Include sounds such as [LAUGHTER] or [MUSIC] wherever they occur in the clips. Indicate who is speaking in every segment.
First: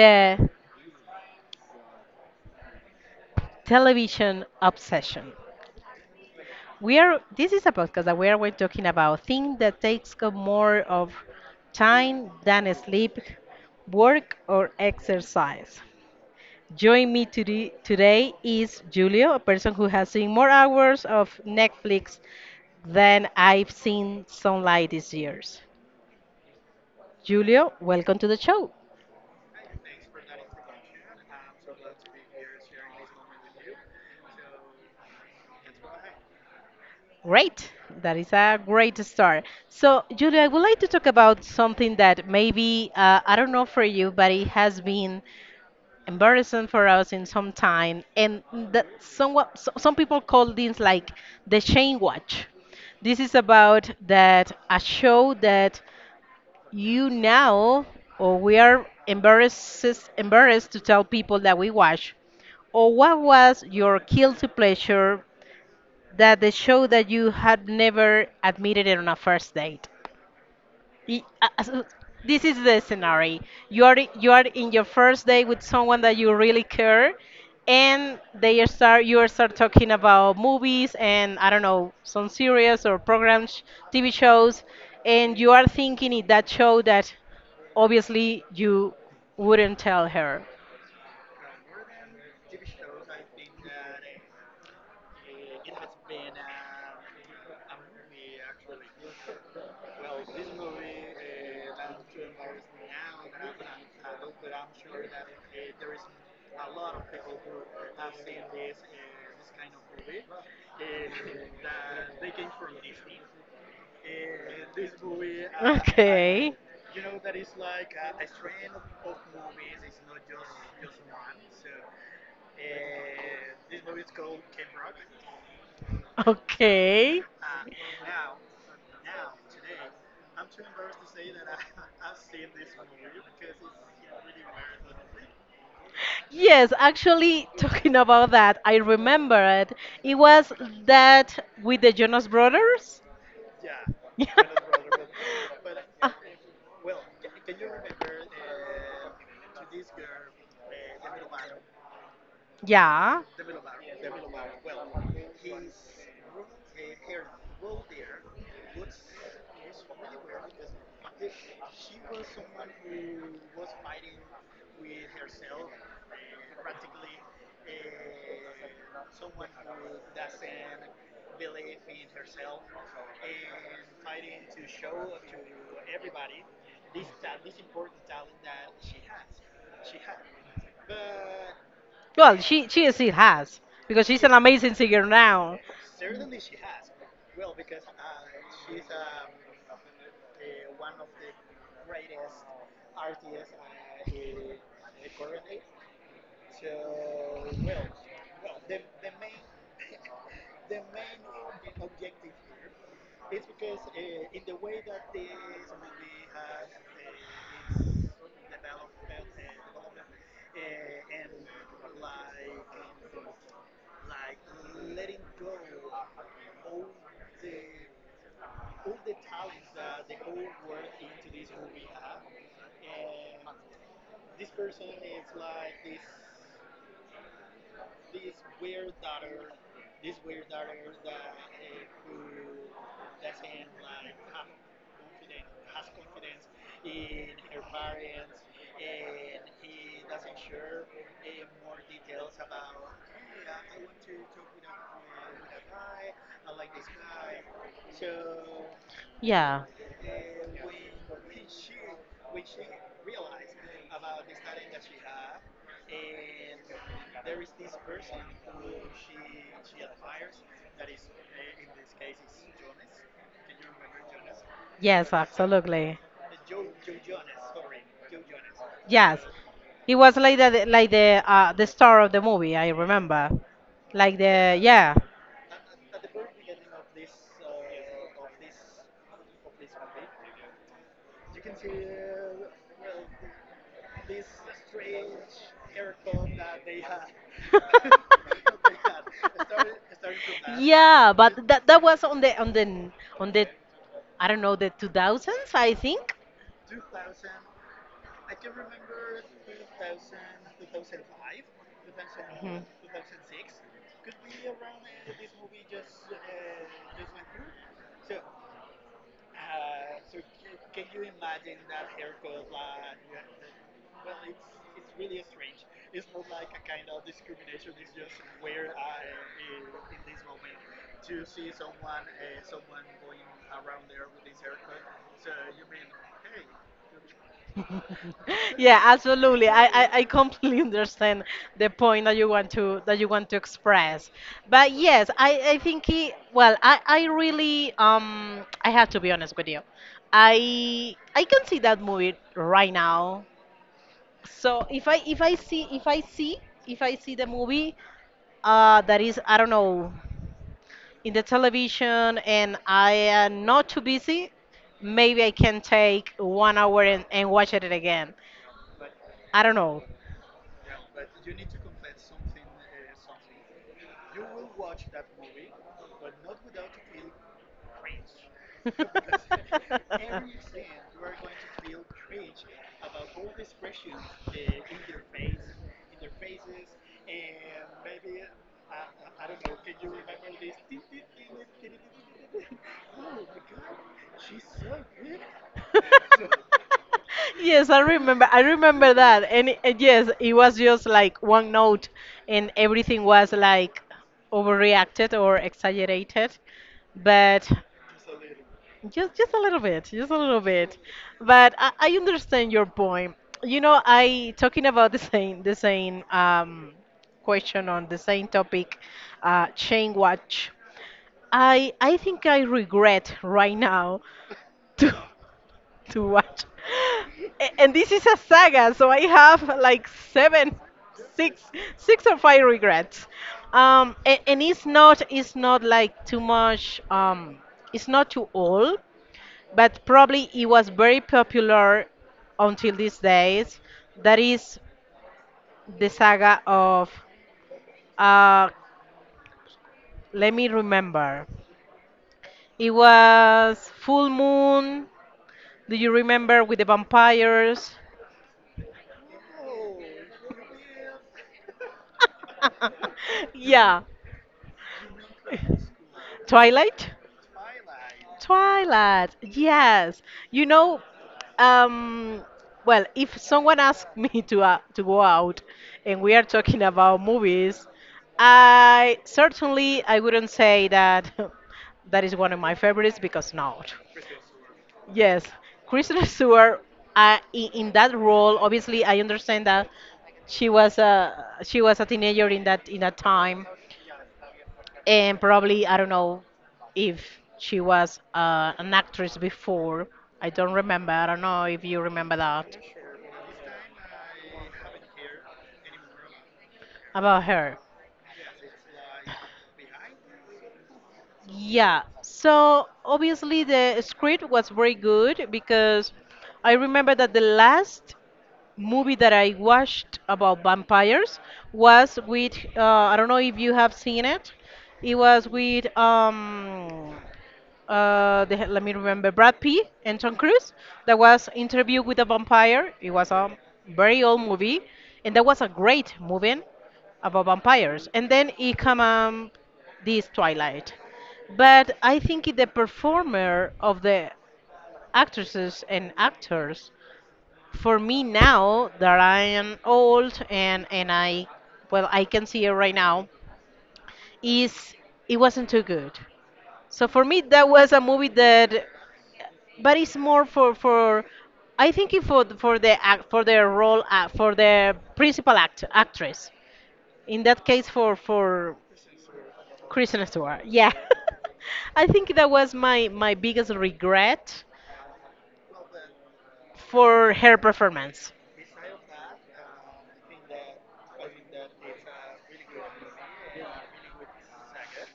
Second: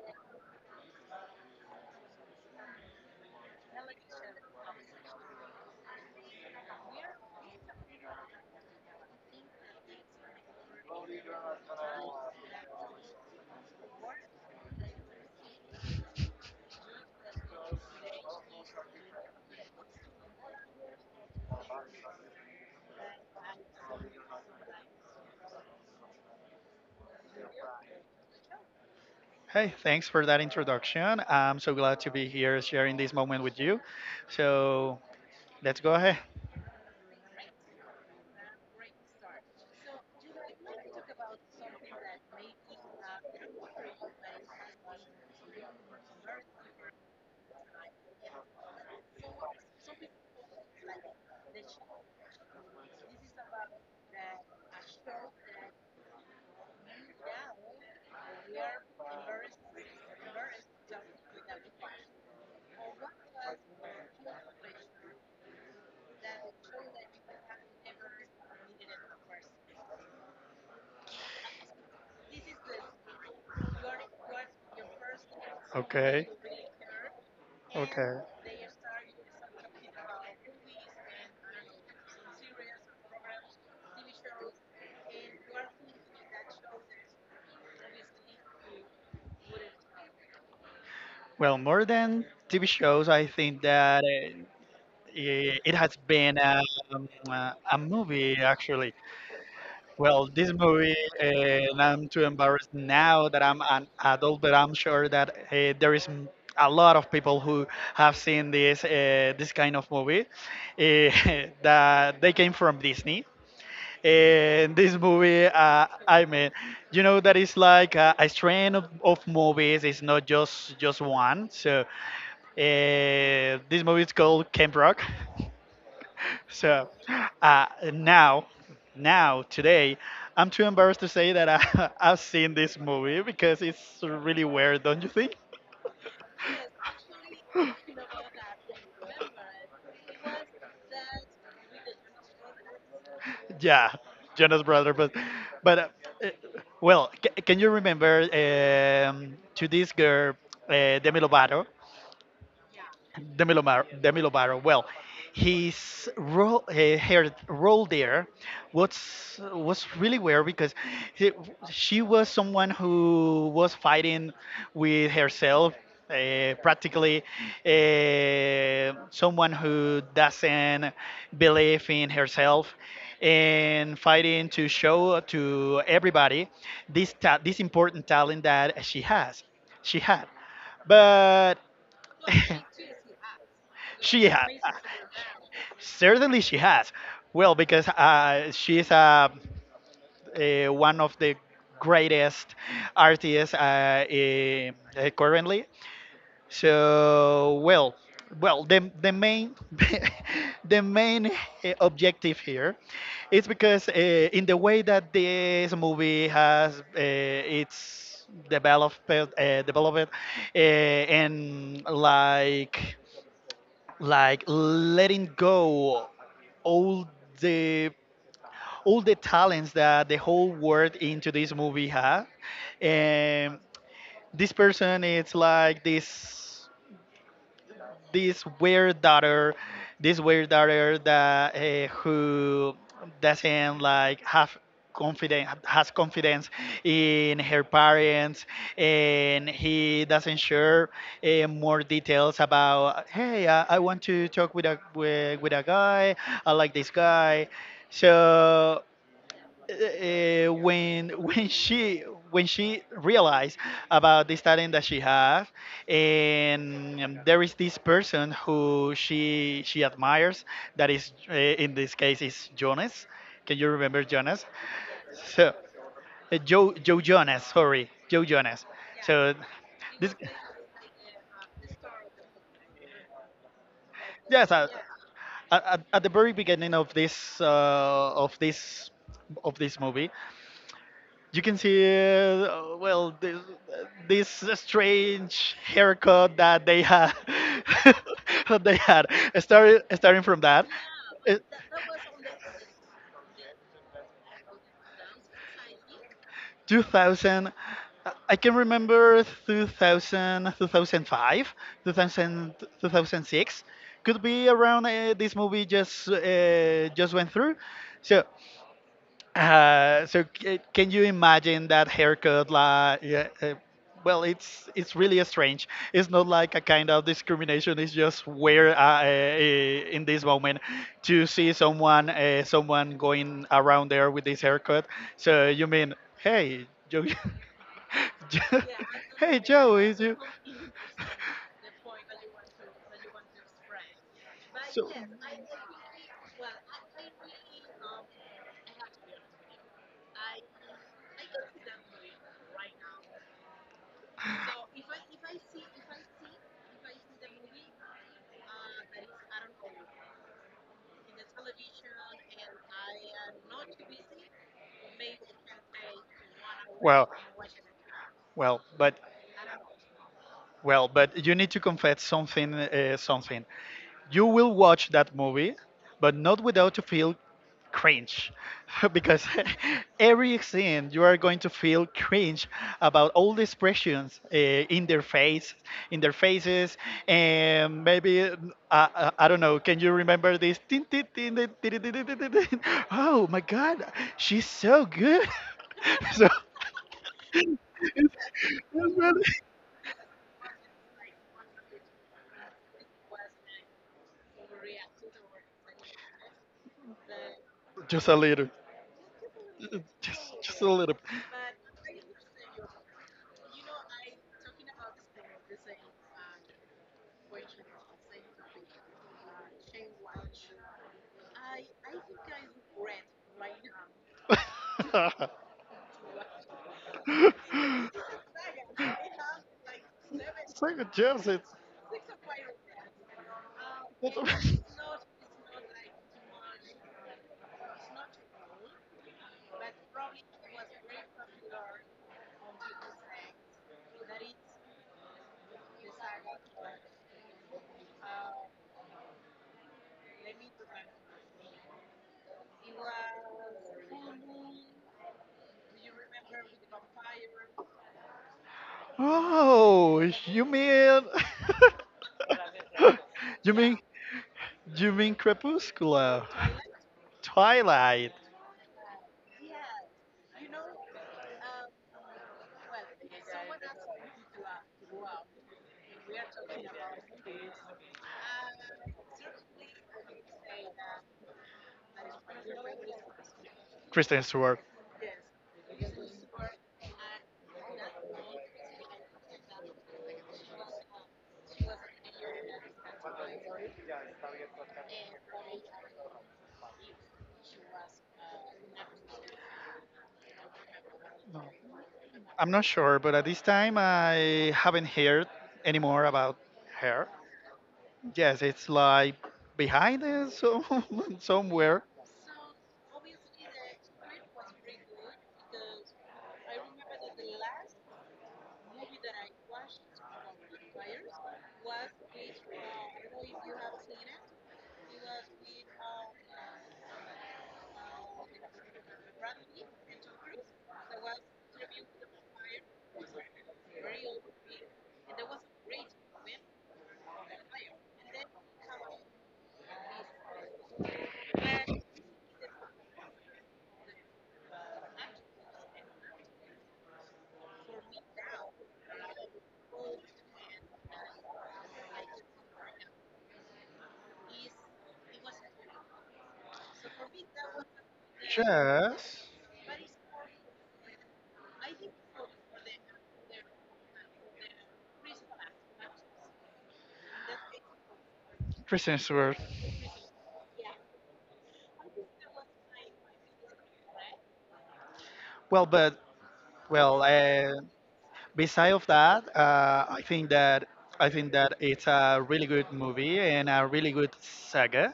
Speaker 1: the television obsession. We are this is a podcast that we're talking about things that takes up more of time than sleep, work or exercise. Join me today. Today is Julio, a person who has seen more hours of Netflix than I've seen sunlight these years. Julio, welcome to the show.
Speaker 2: Hey, thanks for that introduction. I'm so glad to be here sharing this moment with you. So let's go ahead.
Speaker 1: Great. That is a great start. So, Julia, I would like to talk about something that maybe, I don't know for you, but it has been embarrassing for us in some time. And some people call this like the shame watch. This is about that a show that you now, or we are embarrassed to tell people that we watch. Or what was your guilty pleasure that the show that you had never admitted it on a first date. Y- uh, so This is the scenario. You are in your first date with someone that
Speaker 2: Okay.
Speaker 1: you really care,
Speaker 2: Okay.
Speaker 1: and they start you start talking about movies and I don't know some series or programs, TV shows, and you are thinking in that show that obviously you wouldn't tell her.
Speaker 2: Well, more than TV shows, I think that it has been a movie actually. Well, this movie, and I'm too embarrassed now that I'm an adult, but I'm sure that there is a lot of people who have seen this kind of movie. Uh, [LAUGHS] that they came from Disney. And this movie, I mean, you know that it's like a strain of movies. It's not just one. So this movie is called Camp Rock. So
Speaker 1: Okay.
Speaker 2: uh, now, now today, I'm too embarrassed to say that I, [LAUGHS] I've seen this movie because it's really weird, don't you think?
Speaker 1: Yes, actually, talking about that, I remember it. It was that with the Jonas Brothers.
Speaker 2: Yeah,
Speaker 1: [LAUGHS]
Speaker 2: Jonas Brother, but but uh,
Speaker 1: Ah,
Speaker 2: uh, well, can you remember to this girl Demi Lovato?
Speaker 1: yeah.
Speaker 2: Demi Lovato. Demi Lovato. Well, her role there, was really weird because he, she was someone who was fighting with herself, practically someone who doesn't believe in herself, and fighting to show to everybody this important talent that she had, but.
Speaker 1: Well,
Speaker 2: [LAUGHS]
Speaker 1: she has because she's
Speaker 2: She
Speaker 1: an
Speaker 2: has.
Speaker 1: amazing singer now.
Speaker 2: Certainly she has. Well, because she is one of the greatest artists currently. So, well, well, the main [LAUGHS] the main objective here is because in the way that this movie has its developed developed and like letting go all the all the talents that the whole world into this movie had and this person is like this weird daughter, this weird daughter that who doesn't like have confidence has confidence in her parents and he doesn't share more details about hey I want to talk with with a guy. I like this guy. So
Speaker 1: Yeah.
Speaker 2: when [LAUGHS] when she realized about this talent that she has, and there is this person who she admires that is in this case is Jonas. Can you remember Jonas?
Speaker 1: Yes,
Speaker 2: So
Speaker 1: absolutely.
Speaker 2: Joe Jonas.
Speaker 1: Yes.
Speaker 2: So
Speaker 1: It
Speaker 2: this.
Speaker 1: was like the star of the movie, I remember. Like
Speaker 2: Yes,
Speaker 1: the Yeah.
Speaker 2: at the very beginning of this of this of this movie you can see well, this strange haircut that they had, [LAUGHS]
Speaker 1: [LAUGHS]
Speaker 2: that they had, starting from that.
Speaker 1: Yeah, but
Speaker 2: it,
Speaker 1: that was on the, I don't know, the 2000s, I think.
Speaker 2: 2000, I can remember, 2000, 2005, 2000, 2006 could be around. Uh, this movie just went through. So can you imagine that haircut? Like, yeah, well, it's really strange. It's not like a kind of discrimination. It's just where in this moment to see someone someone going around there with this haircut. So you mean, hey, Joe, [LAUGHS]
Speaker 1: [LAUGHS]
Speaker 2: Jo-
Speaker 1: Yeah,
Speaker 2: hey
Speaker 1: absolutely. I,
Speaker 2: Joe,
Speaker 1: I,
Speaker 2: is
Speaker 1: I
Speaker 2: you?
Speaker 1: completely [LAUGHS] understand the point that you want to express. But yes, I think he, well, I really I have to be honest with you. I can see that movie right now. So if I see if I see if I see the movie that is, I don't know, in the television and I am not too busy, maybe I can take 1 hour and,
Speaker 2: Well,
Speaker 1: and watch it again.
Speaker 2: well, but.
Speaker 1: I don't know.
Speaker 2: Well, but you need to confess something. Something. You will watch that movie, but not without to feel cringe, [LAUGHS] because [LAUGHS] every scene you are going to feel cringe about all the expressions in their faces, and maybe I don't know. Can you remember this? Tin, tin, tin, tin, tin, tin, tin, tin, tin, tin. Oh my God, she's so good. [LAUGHS] So.
Speaker 1: [LAUGHS] [LAUGHS]
Speaker 2: [LAUGHS]
Speaker 1: Yes, I
Speaker 2: It's-
Speaker 1: remember. I
Speaker 2: it's
Speaker 1: remember
Speaker 2: really-
Speaker 1: that. And yes, it was just like one note, and everything was like overreacted or exaggerated, but
Speaker 2: Just a little.
Speaker 1: just a
Speaker 2: [LAUGHS]
Speaker 1: little bit, just a
Speaker 2: Just,
Speaker 1: little
Speaker 2: just a
Speaker 1: bit.
Speaker 2: little.
Speaker 1: But I understand your point. You know, I talking about the same question on the same topic, chain watch. I think I regret right now to [LAUGHS]
Speaker 2: [LAUGHS]
Speaker 1: [LAUGHS] to watch. And this is a saga, so I have like seven,
Speaker 2: It's like a James.
Speaker 1: six,
Speaker 2: It's.
Speaker 1: six or five regrets. Um,
Speaker 2: What
Speaker 1: and, and
Speaker 2: the-
Speaker 1: it's
Speaker 2: [LAUGHS]
Speaker 1: not, it's not like too much. It's not too old, but probably it was very popular until these days. That is the saga of. Uh, Let me remember. It was full moon. Do you remember with the vampires?
Speaker 2: oh, you mean
Speaker 1: [LAUGHS]
Speaker 2: [LAUGHS] you mean
Speaker 1: Yeah.
Speaker 2: you mean Crepuscula,
Speaker 1: Twilight?
Speaker 2: Twilight,
Speaker 1: Twilight. Yes. You know, um, well, if someone asked me to go out and we are talking about movies, I certainly I wouldn't say that [LAUGHS] that is one of my favorites because not.
Speaker 2: Kristen Stewart.
Speaker 1: Yes, Kristen Stewart. In that role, obviously, I understand that she was a teenager in that time, and probably I don't know if she was an actress before. I don't remember. I don't know if you remember
Speaker 2: I'm
Speaker 1: that
Speaker 2: not sure, but at this time I haven't heard any more about her.
Speaker 1: about her.
Speaker 2: Yes, it's like behind us so, [LAUGHS] somewhere.
Speaker 1: Yeah. So obviously the script was very good because I remember that the last movie that I watched about vampires was with, I don't know if you have seen it. It was with the, let me remember, Brad Pitt and Tom Cruise, that was Interview with a Vampire. It was a very old movie, and that was a great movie about vampires. And then it come, this Twilight, but I think the performer of the actresses and actors, for me now that I am old and I, well, I can see it right now, is it wasn't too good. So for me that was a movie that,
Speaker 2: Yes,
Speaker 1: but it's more for I think it for the act for their role, for the principal actress, in that case, for for
Speaker 2: Kristen Stewart.
Speaker 1: Kristen Stewart, yeah. [LAUGHS] I think that was my biggest regret
Speaker 2: Well, but well,
Speaker 1: for her performance,
Speaker 2: beside of that, I think that it's a really good movie and a really good saga.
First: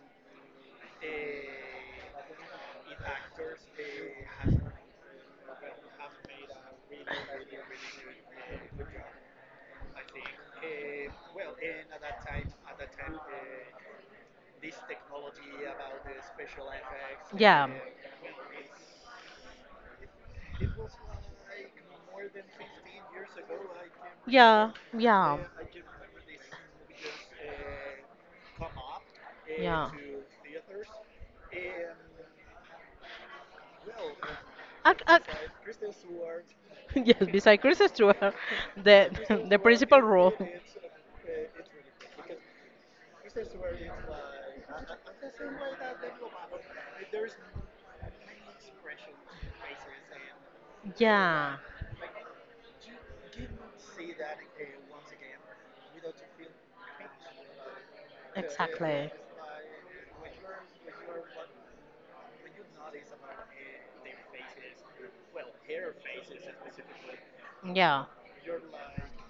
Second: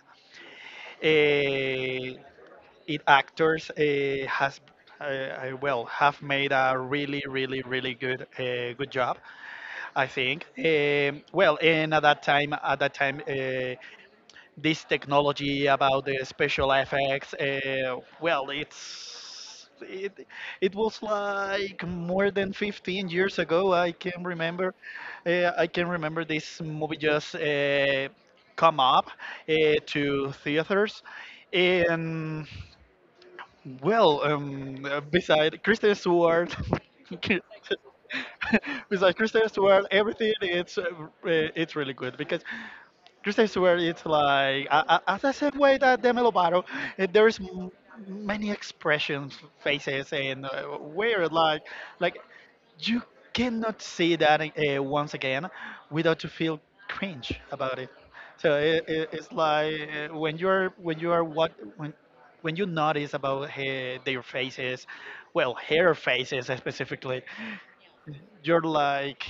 Speaker 2: Uh, it actors has well, have made a really good good job, I think. Well, and at that time this technology about the special effects
Speaker 1: yeah.
Speaker 2: it was like more than 15 years ago, I can
Speaker 1: Yeah,
Speaker 2: remember.
Speaker 1: yeah.
Speaker 2: I can remember this movie just come up
Speaker 1: Yeah.
Speaker 2: to theaters, and well,
Speaker 1: Ac- ac-
Speaker 2: beside Kristen Stewart,
Speaker 1: [LAUGHS] yes,
Speaker 2: [LAUGHS]
Speaker 1: beside Chris Stewart,
Speaker 2: [LAUGHS]
Speaker 1: the
Speaker 2: besides Kristen
Speaker 1: [LAUGHS] the
Speaker 2: Stewart,
Speaker 1: principal
Speaker 2: everything
Speaker 1: role.
Speaker 2: it's it's really good because Chris, I swear it's like the same way that Demi Lovato. There's many expressions, faces, and weird,
Speaker 1: Yeah.
Speaker 2: like you cannot see that once again without to feel cringe about it. So it, it,
Speaker 1: Exactly.
Speaker 2: it's like when you're when you are what, when when you notice about their faces, well, hair faces specifically,
Speaker 1: Yeah.
Speaker 2: you're like.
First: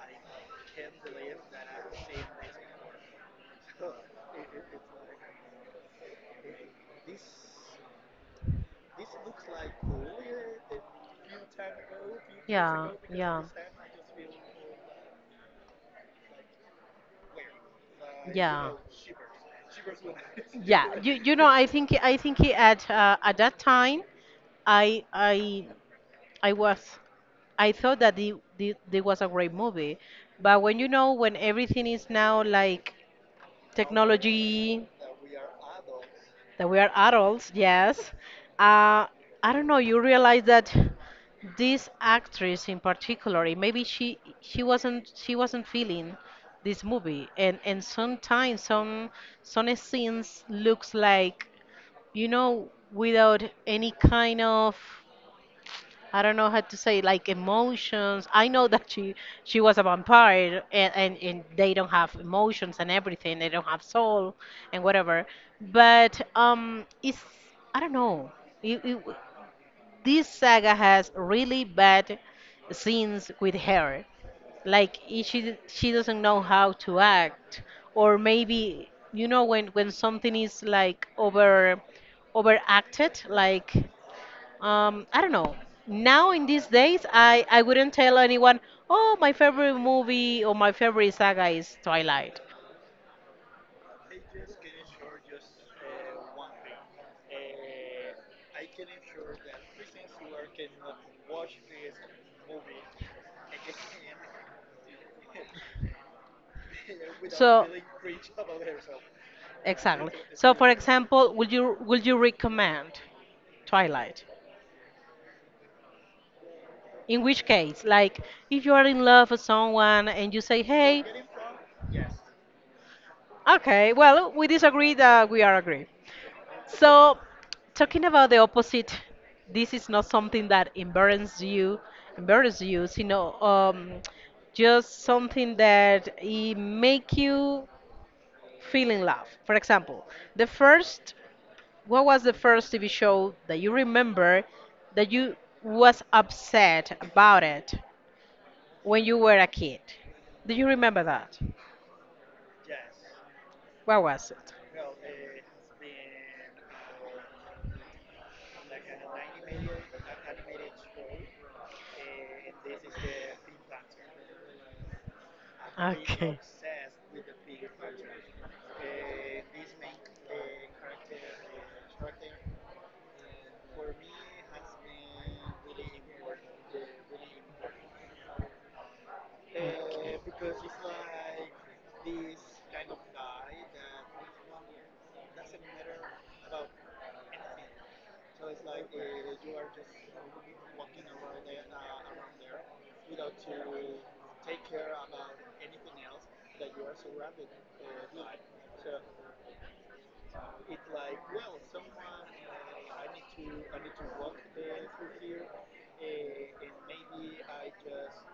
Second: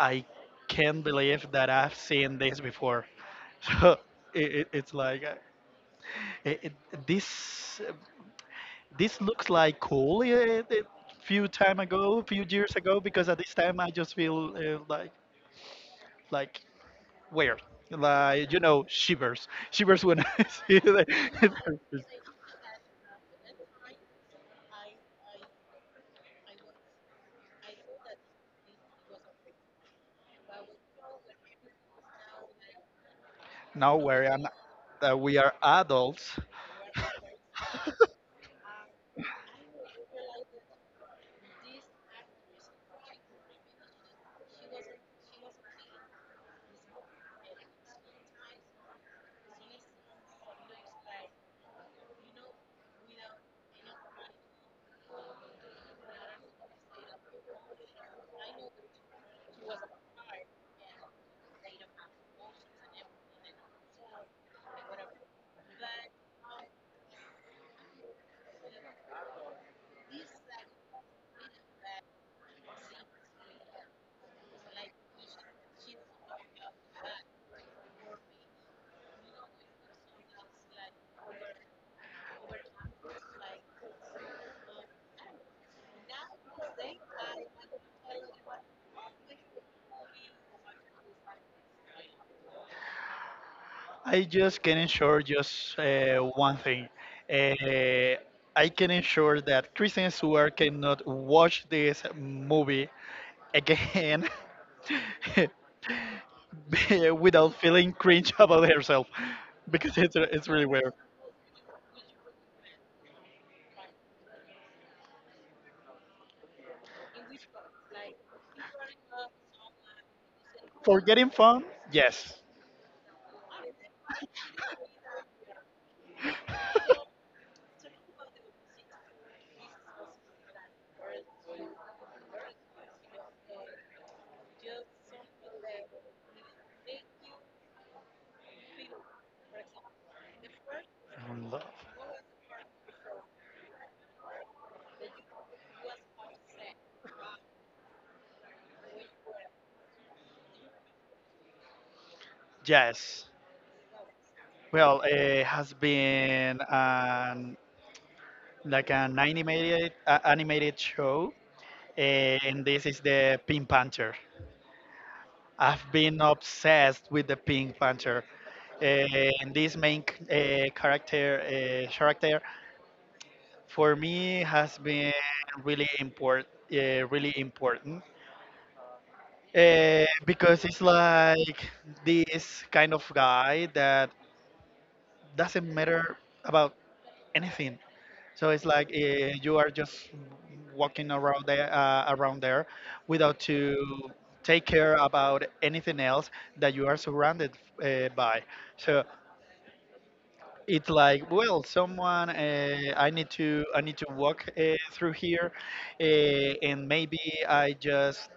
Speaker 2: I can't believe that I've seen this before. [LAUGHS] So it's like it, it, this this looks like cool a few time ago, few years
Speaker 1: Yeah.
Speaker 2: ago, because at
Speaker 1: Yeah.
Speaker 2: this time I just feel like weird, like you
Speaker 1: Yeah.
Speaker 2: know shivers, shivers when [LAUGHS] I see
Speaker 1: Yeah.
Speaker 2: the.
Speaker 1: You know I think at that time I I I was. I thought that the was a great movie, but when you know when everything is now
Speaker 2: [LAUGHS]
Speaker 1: like
Speaker 2: Now we're an,
Speaker 1: technology,
Speaker 2: that we are adults,
Speaker 1: that we are adults, yes, uh, I don't know. You realize that this actress in particular, maybe she wasn't feeling this movie, and sometimes some scenes looks like, you know, without any kind of, I don't know how to say, like emotions. I know that she was a vampire and they don't have emotions and everything. They don't have soul and whatever. But it's, I don't know. You, you, this saga has really bad scenes with her. Like, she doesn't know how to act, or maybe you know when something is like overacted, like, I don't know. Now in these days, I wouldn't tell anyone, oh, my favorite movie or my favorite saga is Twilight. [LAUGHS]
Speaker 2: I just can ensure just one thing. Uh, I can ensure that Kristen Stewart cannot watch this movie again [LAUGHS] without
Speaker 1: So,
Speaker 2: feeling cringe about herself because
Speaker 1: exactly.
Speaker 2: it's
Speaker 1: So,
Speaker 2: really
Speaker 1: for
Speaker 2: weird.
Speaker 1: example, would you recommend Twilight? In which case, like, if you are in love with someone and you say,
Speaker 2: For
Speaker 1: hey,
Speaker 2: getting fun, yes.
Speaker 1: okay, well, we disagree that we are agree. So,
Speaker 2: [LAUGHS]
Speaker 1: talking about the opposite, this is not something that embarrasses you, you know, just something that it make you feel in love. For example, the first,
Speaker 2: Um, lo-
Speaker 1: what was the first TV show that you remember that you was upset about it when you were a kid? Do you remember that?
Speaker 2: Yes.
Speaker 1: What was it?
Speaker 2: Well, it has been an like an animated animated show, eh, and this is the Pink Panther. I've been
Speaker 1: Okay.
Speaker 2: obsessed with the Pink Panther. Eh, and this main c- character character for me has been really important, really important, because it's like this kind of guy that doesn't matter about anything. So it's like you are just walking around there without to take care about anything else that you are surrounded by. So it's like, well, someone, I need to walk through here, and maybe i just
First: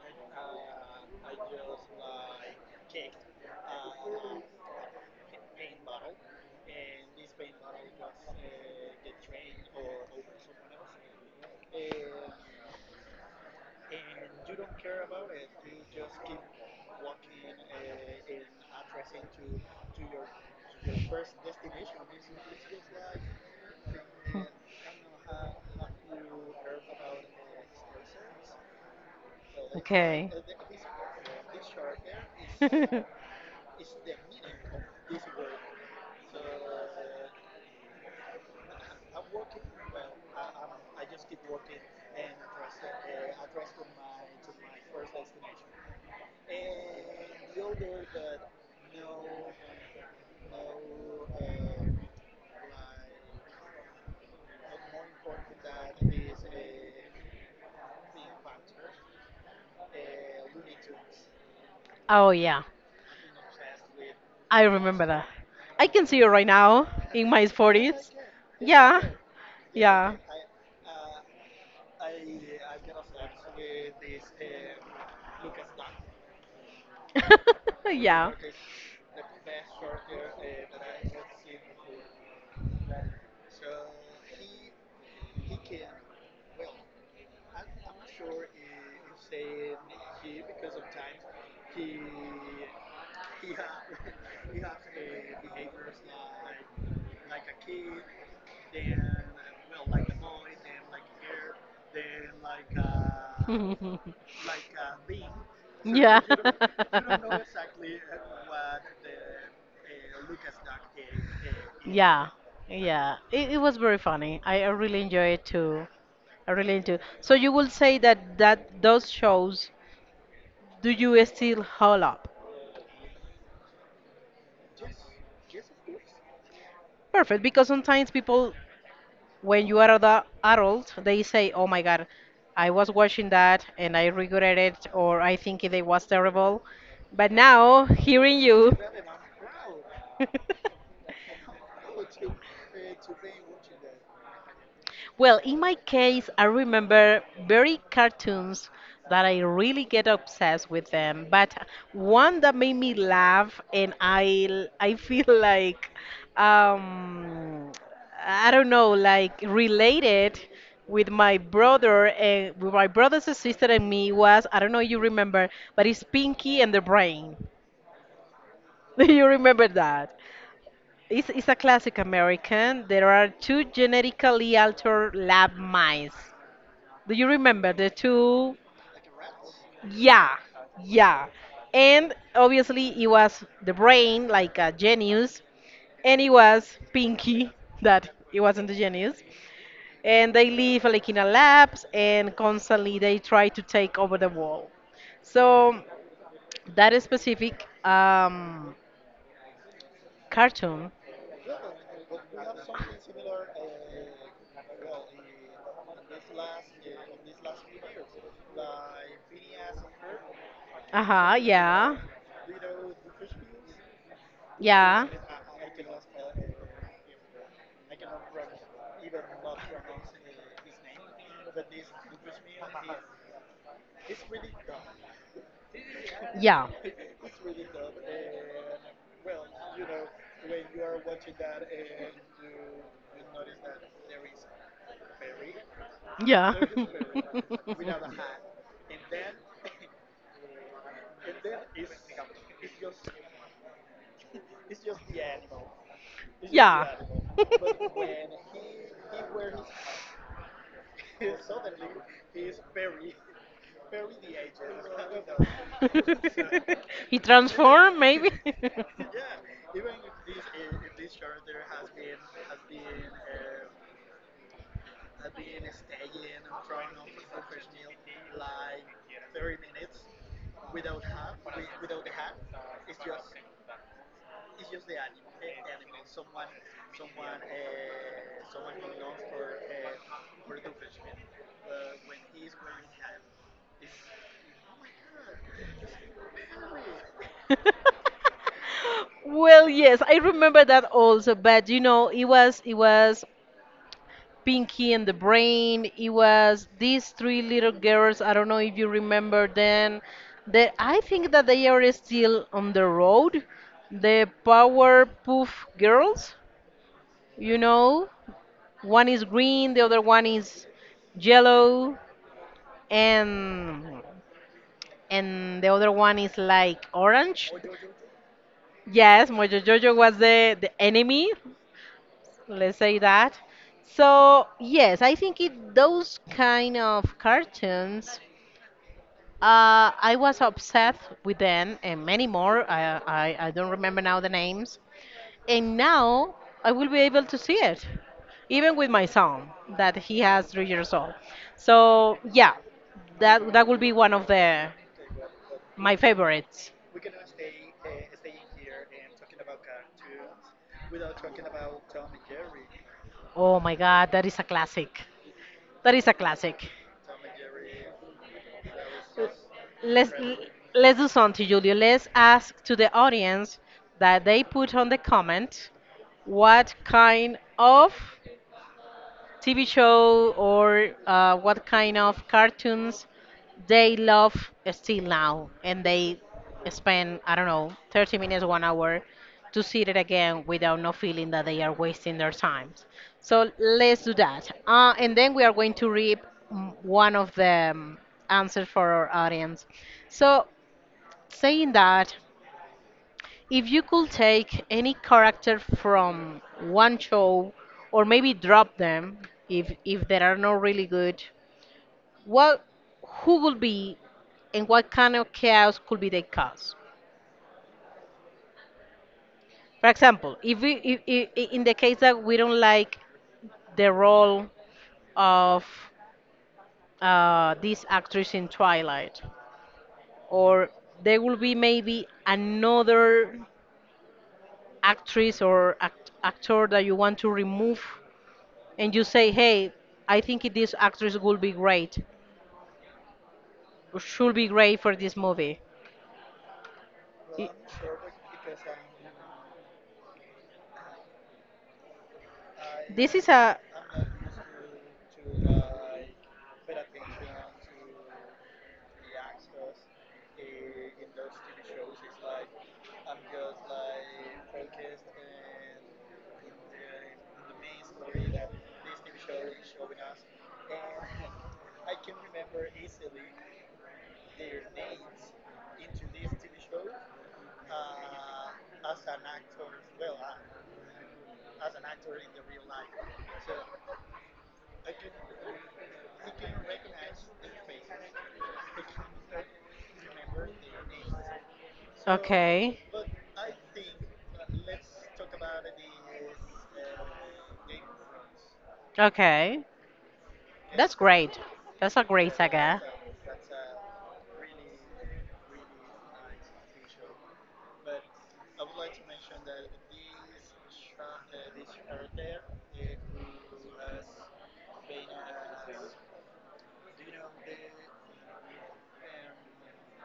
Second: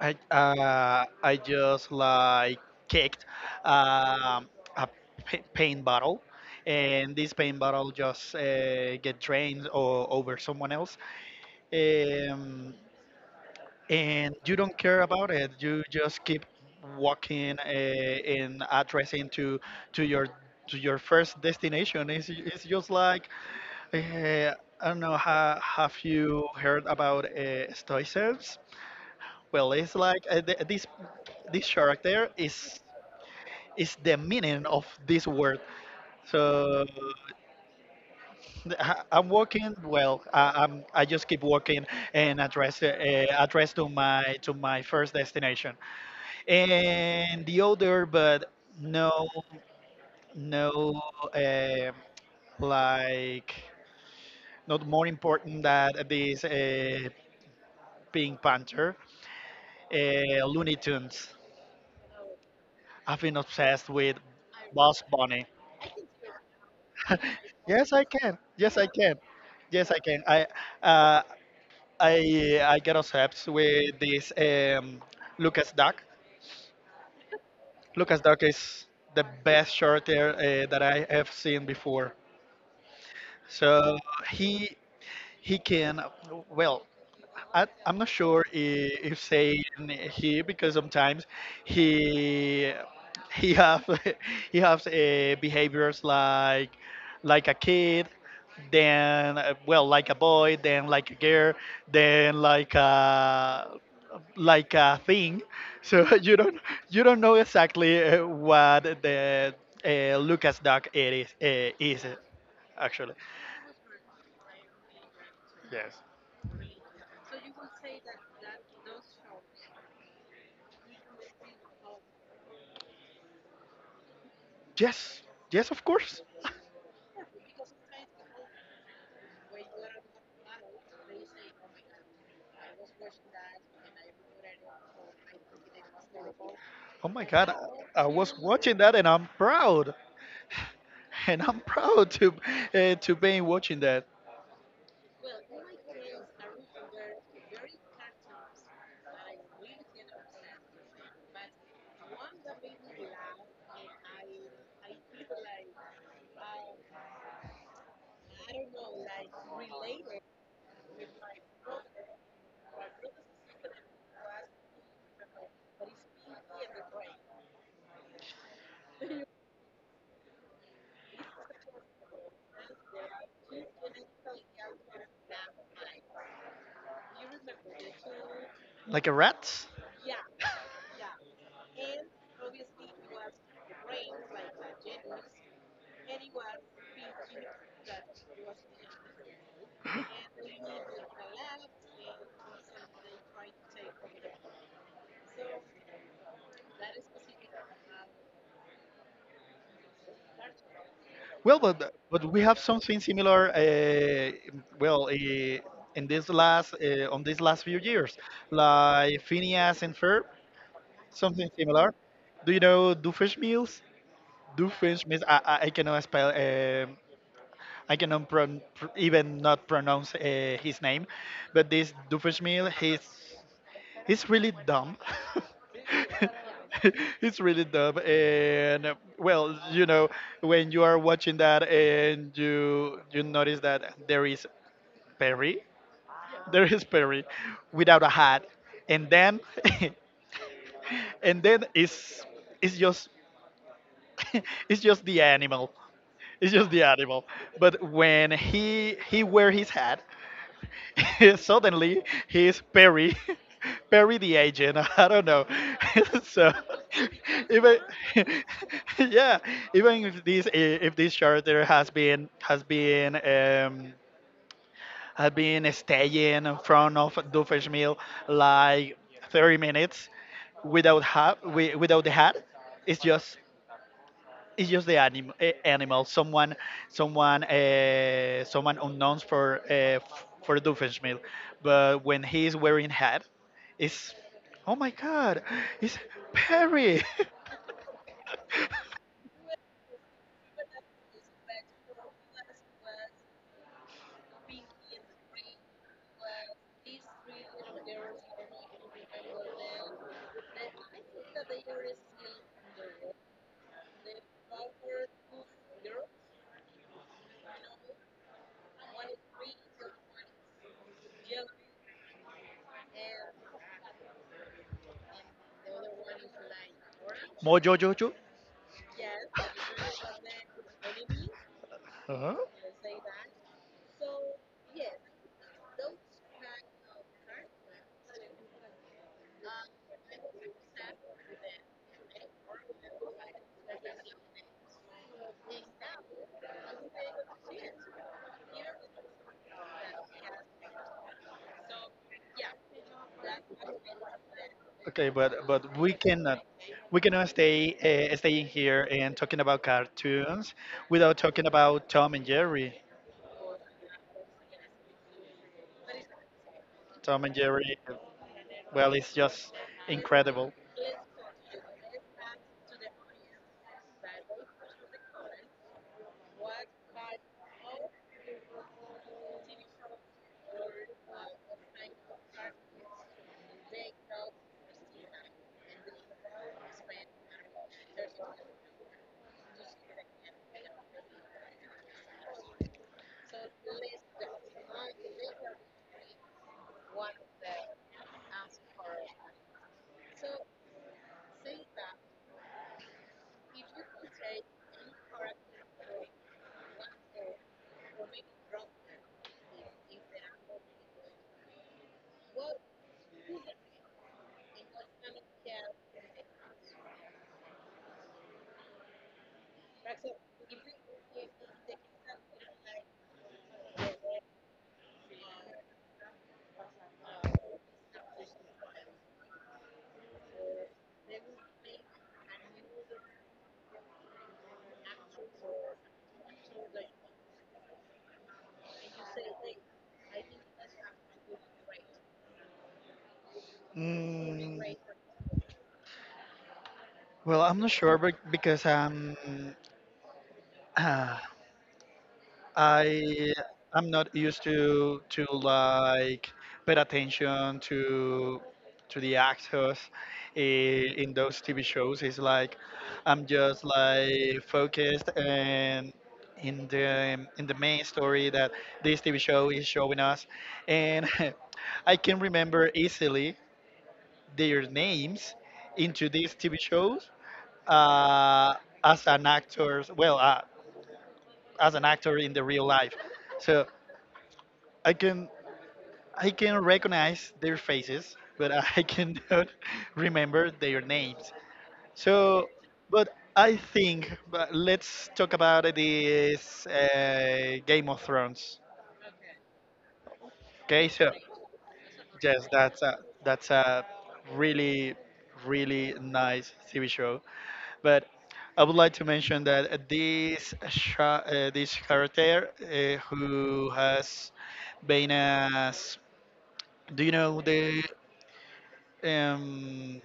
Speaker 2: I just like kicked um, a paint bottle, and this paint bottle just get drained or over someone else, um, and you don't care about it. You just keep walking and addressing to to your to your first destination. It's just like
Speaker 1: Hmm.
Speaker 2: I don't know. Have you heard about stoicism? Well,
Speaker 1: [LAUGHS]
Speaker 2: it's like this character
Speaker 1: is
Speaker 2: is the meaning of this word. So I- I'm walking. Well, I'm. I just keep walking and address to my first destination. And the other, but no, no, uh, like, not more important than this Pink Panther, Looney Tunes.
Speaker 1: [LAUGHS] Oh yeah,
Speaker 2: I've been obsessed with
Speaker 1: I
Speaker 2: boss
Speaker 1: remember that.
Speaker 2: bunny.
Speaker 1: I can see you right now in
Speaker 2: [LAUGHS]
Speaker 1: my
Speaker 2: Yes,
Speaker 1: 40s. [LAUGHS]
Speaker 2: I
Speaker 1: it's
Speaker 2: can, yes, I
Speaker 1: Yeah,
Speaker 2: can, yes I can. I uh, i i get obsessed with this Lucas Duck.
Speaker 1: [LAUGHS]
Speaker 2: Lucas
Speaker 1: yeah.
Speaker 2: Duck is the best short hair that I have seen before. So he. He can, well, I'm not sure if saying he, because sometimes he he have [LAUGHS] he has behaviors like a kid, then well, like a boy, then like a girl, then like a thing. So
Speaker 1: [LAUGHS] Yeah.
Speaker 2: [LAUGHS] you don't know exactly what the
Speaker 1: [LAUGHS]
Speaker 2: Lucas Duck it is uh, is uh,
Speaker 1: Yeah,
Speaker 2: actually.
Speaker 1: yeah. It was very funny. I really enjoy it too. I really do. So you will say that those shows, do you still hold up?
Speaker 2: Yes, yes, of course. [LAUGHS]
Speaker 1: Perfect, because sometimes people, when you are the adult, they say, "Oh my God, I was watching that and I regret it, or I think it was terrible."
Speaker 2: Oh my
Speaker 1: But
Speaker 2: God,
Speaker 1: now,
Speaker 2: I was
Speaker 1: hearing you...
Speaker 2: watching that and I'm proud. [LAUGHS]
Speaker 1: [LAUGHS]
Speaker 2: And I'm proud to be watching that,
Speaker 1: Well, in my case, I remember very cartoons that I really get obsessed with them, but one that made me laugh and I [LAUGHS] feel like, um I don't know, like related with my brother and with my brother's sister and me, was, I don't know if you remember, but it's Pinky and the Brain. [LAUGHS] Do you remember that? It's a classic American. There are two genetically altered lab mice, do you remember the two?
Speaker 2: like a rat.
Speaker 1: Yeah, yeah. And obviously, it was the brain, like a genius, and it was Pinky [LAUGHS] that it wasn't the genius. And they live like in a labs, and constantly they try to take over the world. So that specific, cartoon.
Speaker 2: Well, but we have something similar. Well, in this last on these last few years, like Phineas and Ferb,
Speaker 1: Uh huh.
Speaker 2: something similar.
Speaker 1: Yeah.
Speaker 2: Do you know Doofenshmirtz?
Speaker 1: Yeah.
Speaker 2: Doofenshmirtz. I cannot spell. Um, I cannot even not pronounce his name, but this Doofenshmirtz, he's really dumb.
Speaker 1: Yeah.
Speaker 2: [LAUGHS] It's really dumb, and well, you know, when you are watching that and you notice that there is Perry, [LAUGHS] there is Perry, without a hat, and then [LAUGHS] and then it's just [LAUGHS] it's just the animal. It's just the
Speaker 1: Yeah.
Speaker 2: animal. But when he wear his hat, [LAUGHS] suddenly
Speaker 1: [LAUGHS]
Speaker 2: he's
Speaker 1: Yeah.
Speaker 2: Perry, [LAUGHS] Perry the agent. [LAUGHS] I don't know. [LAUGHS] So
Speaker 1: [LAUGHS] [LAUGHS] He
Speaker 2: [LAUGHS] even
Speaker 1: transformed, maybe?
Speaker 2: [LAUGHS] yeah, even if
Speaker 1: [LAUGHS]
Speaker 2: this character has been has been staying in front of Doofenshmirtz like 30 minutes without hat, without the hat, it's just it's just the animal. Someone, someone, someone unknowns for for Doofenshmirtz. But when he is wearing hat, it's, oh my God, it's Perry.
Speaker 1: Well, yes, I remember that also, but you know, it was Pinky and the Brain. It was these three little girls. I don't know if you remember them. That I think that they are still on the road. The Powerpuff Girls, you know. One is green, the other one is yellow, and and the other one is like
Speaker 2: [LAUGHS]
Speaker 1: orange.
Speaker 2: Mojo Jojo.
Speaker 1: Yes, Mojo Jojo was the enemy,
Speaker 2: Uh-huh.
Speaker 1: let's say that. So yes, I think it those kind of cartoons. I was obsessed with them and many more. I don't remember now the names. And now I will be able to see it, even with my son that he has 3 years old. So yeah, that will be one of the
Speaker 2: Okay, but we
Speaker 1: my
Speaker 2: cannot
Speaker 1: favorites.
Speaker 2: we cannot stay staying here and talking about cartoons without talking about Tom and Jerry.
Speaker 1: Oh my God, that is a classic. That is a classic.
Speaker 2: Tom and Jerry, well, it's just
Speaker 1: Let's l-
Speaker 2: incredible.
Speaker 1: let's do something, Julio. Let's ask to the audience that they put on the comment what kind of TV show or, what kind of cartoons they love still now and they spend, I don't know, 30 minutes, 1 hour, to see it again without no feeling that they are wasting their time. So let's do that, and then we are going to read, one of the, answers for our audience. So saying that, if you could take any character from one show, or maybe drop them if they are not really good, what who would be and what kind of chaos could be they cause? For example, if we if, I- in the case that we don't like the role of this actress in Twilight, or there will be maybe another actress or actor that you want to remove and you say, "Hey, I think this actress will be great, should be
Speaker 2: Mm,
Speaker 1: great for this movie."
Speaker 2: well,
Speaker 1: It-
Speaker 2: I'm not sure because I'm [SIGHS] I.
Speaker 1: this is a
Speaker 2: I'm not used to like pay attention to the actors in those TV shows. It's like I'm just like focused and in the main story that this TV show is showing us, and [LAUGHS] I can remember easily their names into these TV shows uh, as an actor, as an actor in the real life. So I can I can recognize their faces, but I [LAUGHS] cannot remember their names. So,
Speaker 1: okay.
Speaker 2: but I think but let's talk about this Game of Thrones.
Speaker 1: Okay,
Speaker 2: Okay,
Speaker 1: that's
Speaker 2: so
Speaker 1: great. That's a great
Speaker 2: yes, that's
Speaker 1: saga.
Speaker 2: a that's a really nice TV show. But I would like to mention that this character who has been as, do you know the, um,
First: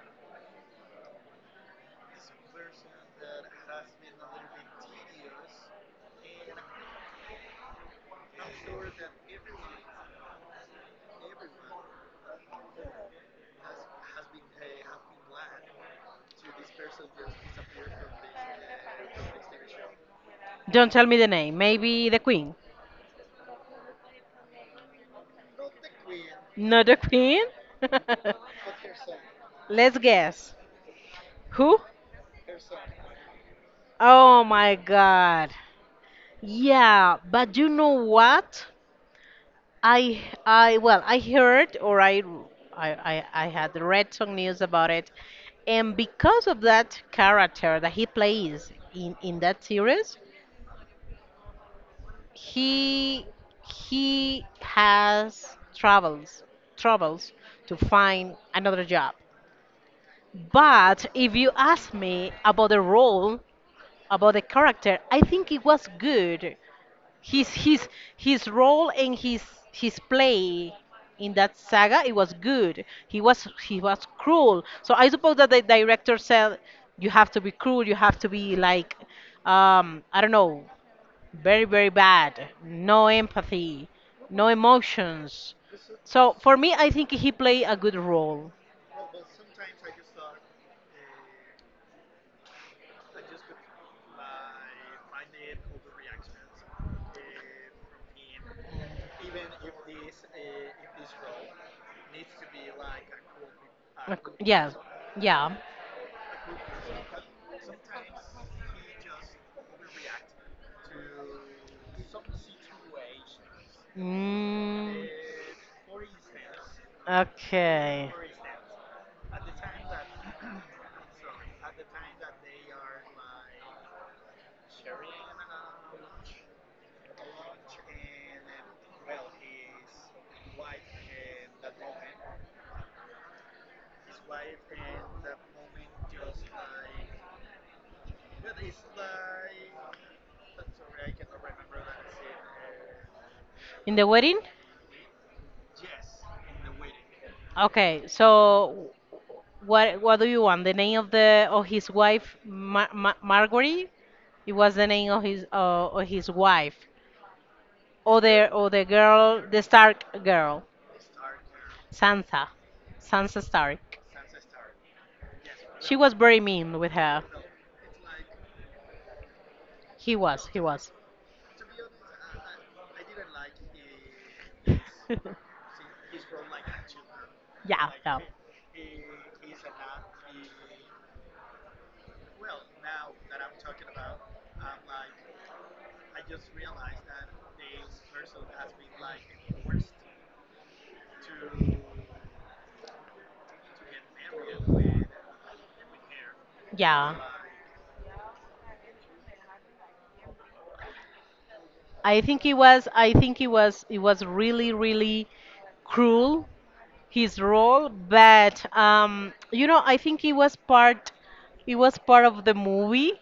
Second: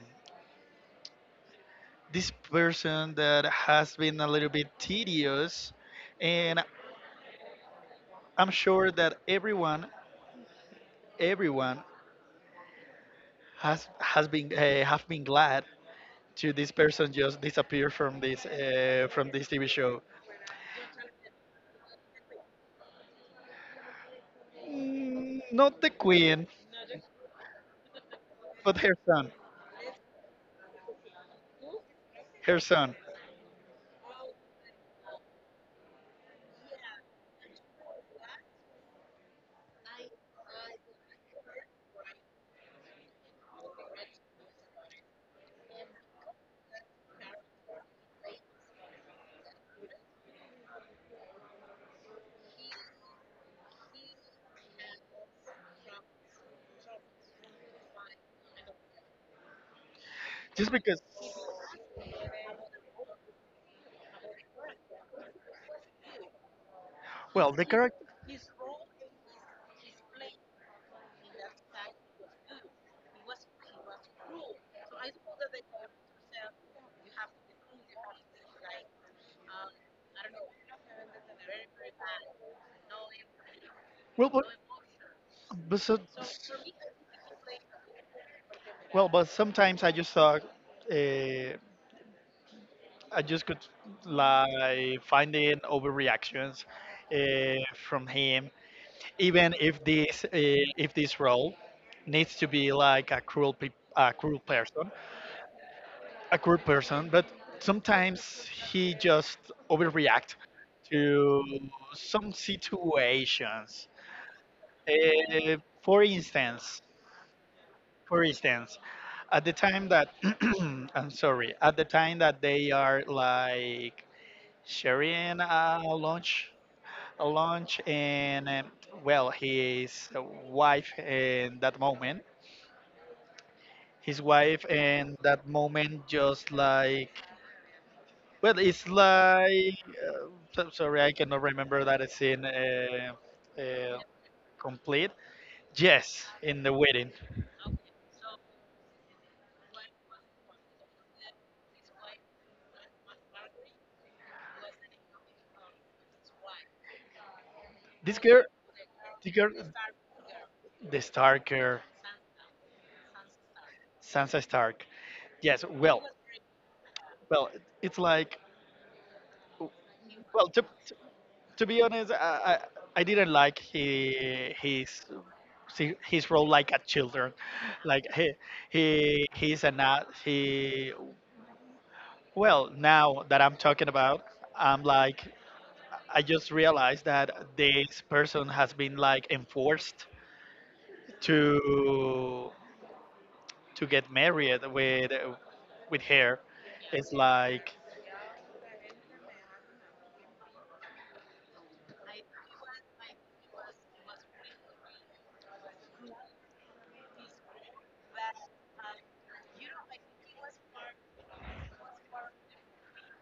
Speaker 2: this person that has been a little bit tedious, and I'm sure that everyone has been have been glad to this person just disappear from this TV show.
Speaker 1: Don't tell me the name. Maybe the queen.
Speaker 2: Mm, not the queen,
Speaker 1: Not the queen? [LAUGHS]
Speaker 2: but her son,
Speaker 1: Let's guess. Who?
Speaker 2: her son.
Speaker 1: Oh my god. Yeah, but you know what? I Well, I heard or I had read some news about it. And because of that character that he plays in that series, He he has troubles to find another job.
Speaker 2: Just because,
Speaker 1: But if you ask me about the role, about the character, I think it was good. His
Speaker 2: well, the
Speaker 1: his
Speaker 2: character,
Speaker 1: his role and his play in that saga, it was good. He was cruel. So I suppose that the director said you have to be cruel, you have to be like I don't know, very, very bad. No empathy,
Speaker 2: well,
Speaker 1: no emotions.
Speaker 2: but so,
Speaker 1: So for me, I think he played a good role.
Speaker 2: well, but sometimes I just thought, uh, I just could like finding overreactions, uh, from him, even if this role needs to be like a a cruel
Speaker 1: Yeah,
Speaker 2: person,
Speaker 1: yeah.
Speaker 2: a cruel person, but sometimes he just overreact to some situations.
Speaker 1: Mm,
Speaker 2: Uh, for instance,
Speaker 1: okay.
Speaker 2: for instance, at the time that [CLEARS THROAT] I'm sorry, at the time that they are like sharing a lunch, and well, wife in that moment, his wife in that moment just like, well, it's like so- sorry, I cannot remember that scene
Speaker 1: In
Speaker 2: uh,
Speaker 1: the wedding?
Speaker 2: complete. Yes, in the wedding.
Speaker 1: Okay, so what do you want? The name of the of his wife, Marguerite? It was the name of his wife,
Speaker 2: This girl,
Speaker 1: or the girl,
Speaker 2: Tiger,
Speaker 1: the Stark girl,
Speaker 2: the Starker,
Speaker 1: Sansa, Sansa Stark.
Speaker 2: Sansa Stark. Yes,
Speaker 1: She
Speaker 2: well,
Speaker 1: was very mean with her.
Speaker 2: well, it's like,
Speaker 1: He was,
Speaker 2: well,
Speaker 1: he was. [LAUGHS]
Speaker 2: to be honest, I didn't like he, his, see his role like a children,
Speaker 1: Yeah,
Speaker 2: like
Speaker 1: yeah,
Speaker 2: he's a not he, well now that I'm talking about, I'm like I just realized that this person has been like enforced to get married with hair, it's
Speaker 1: yeah.
Speaker 2: like,
Speaker 1: I think it was. I think it was. It was really, really cruel his role, but you know, I think he was part of the movie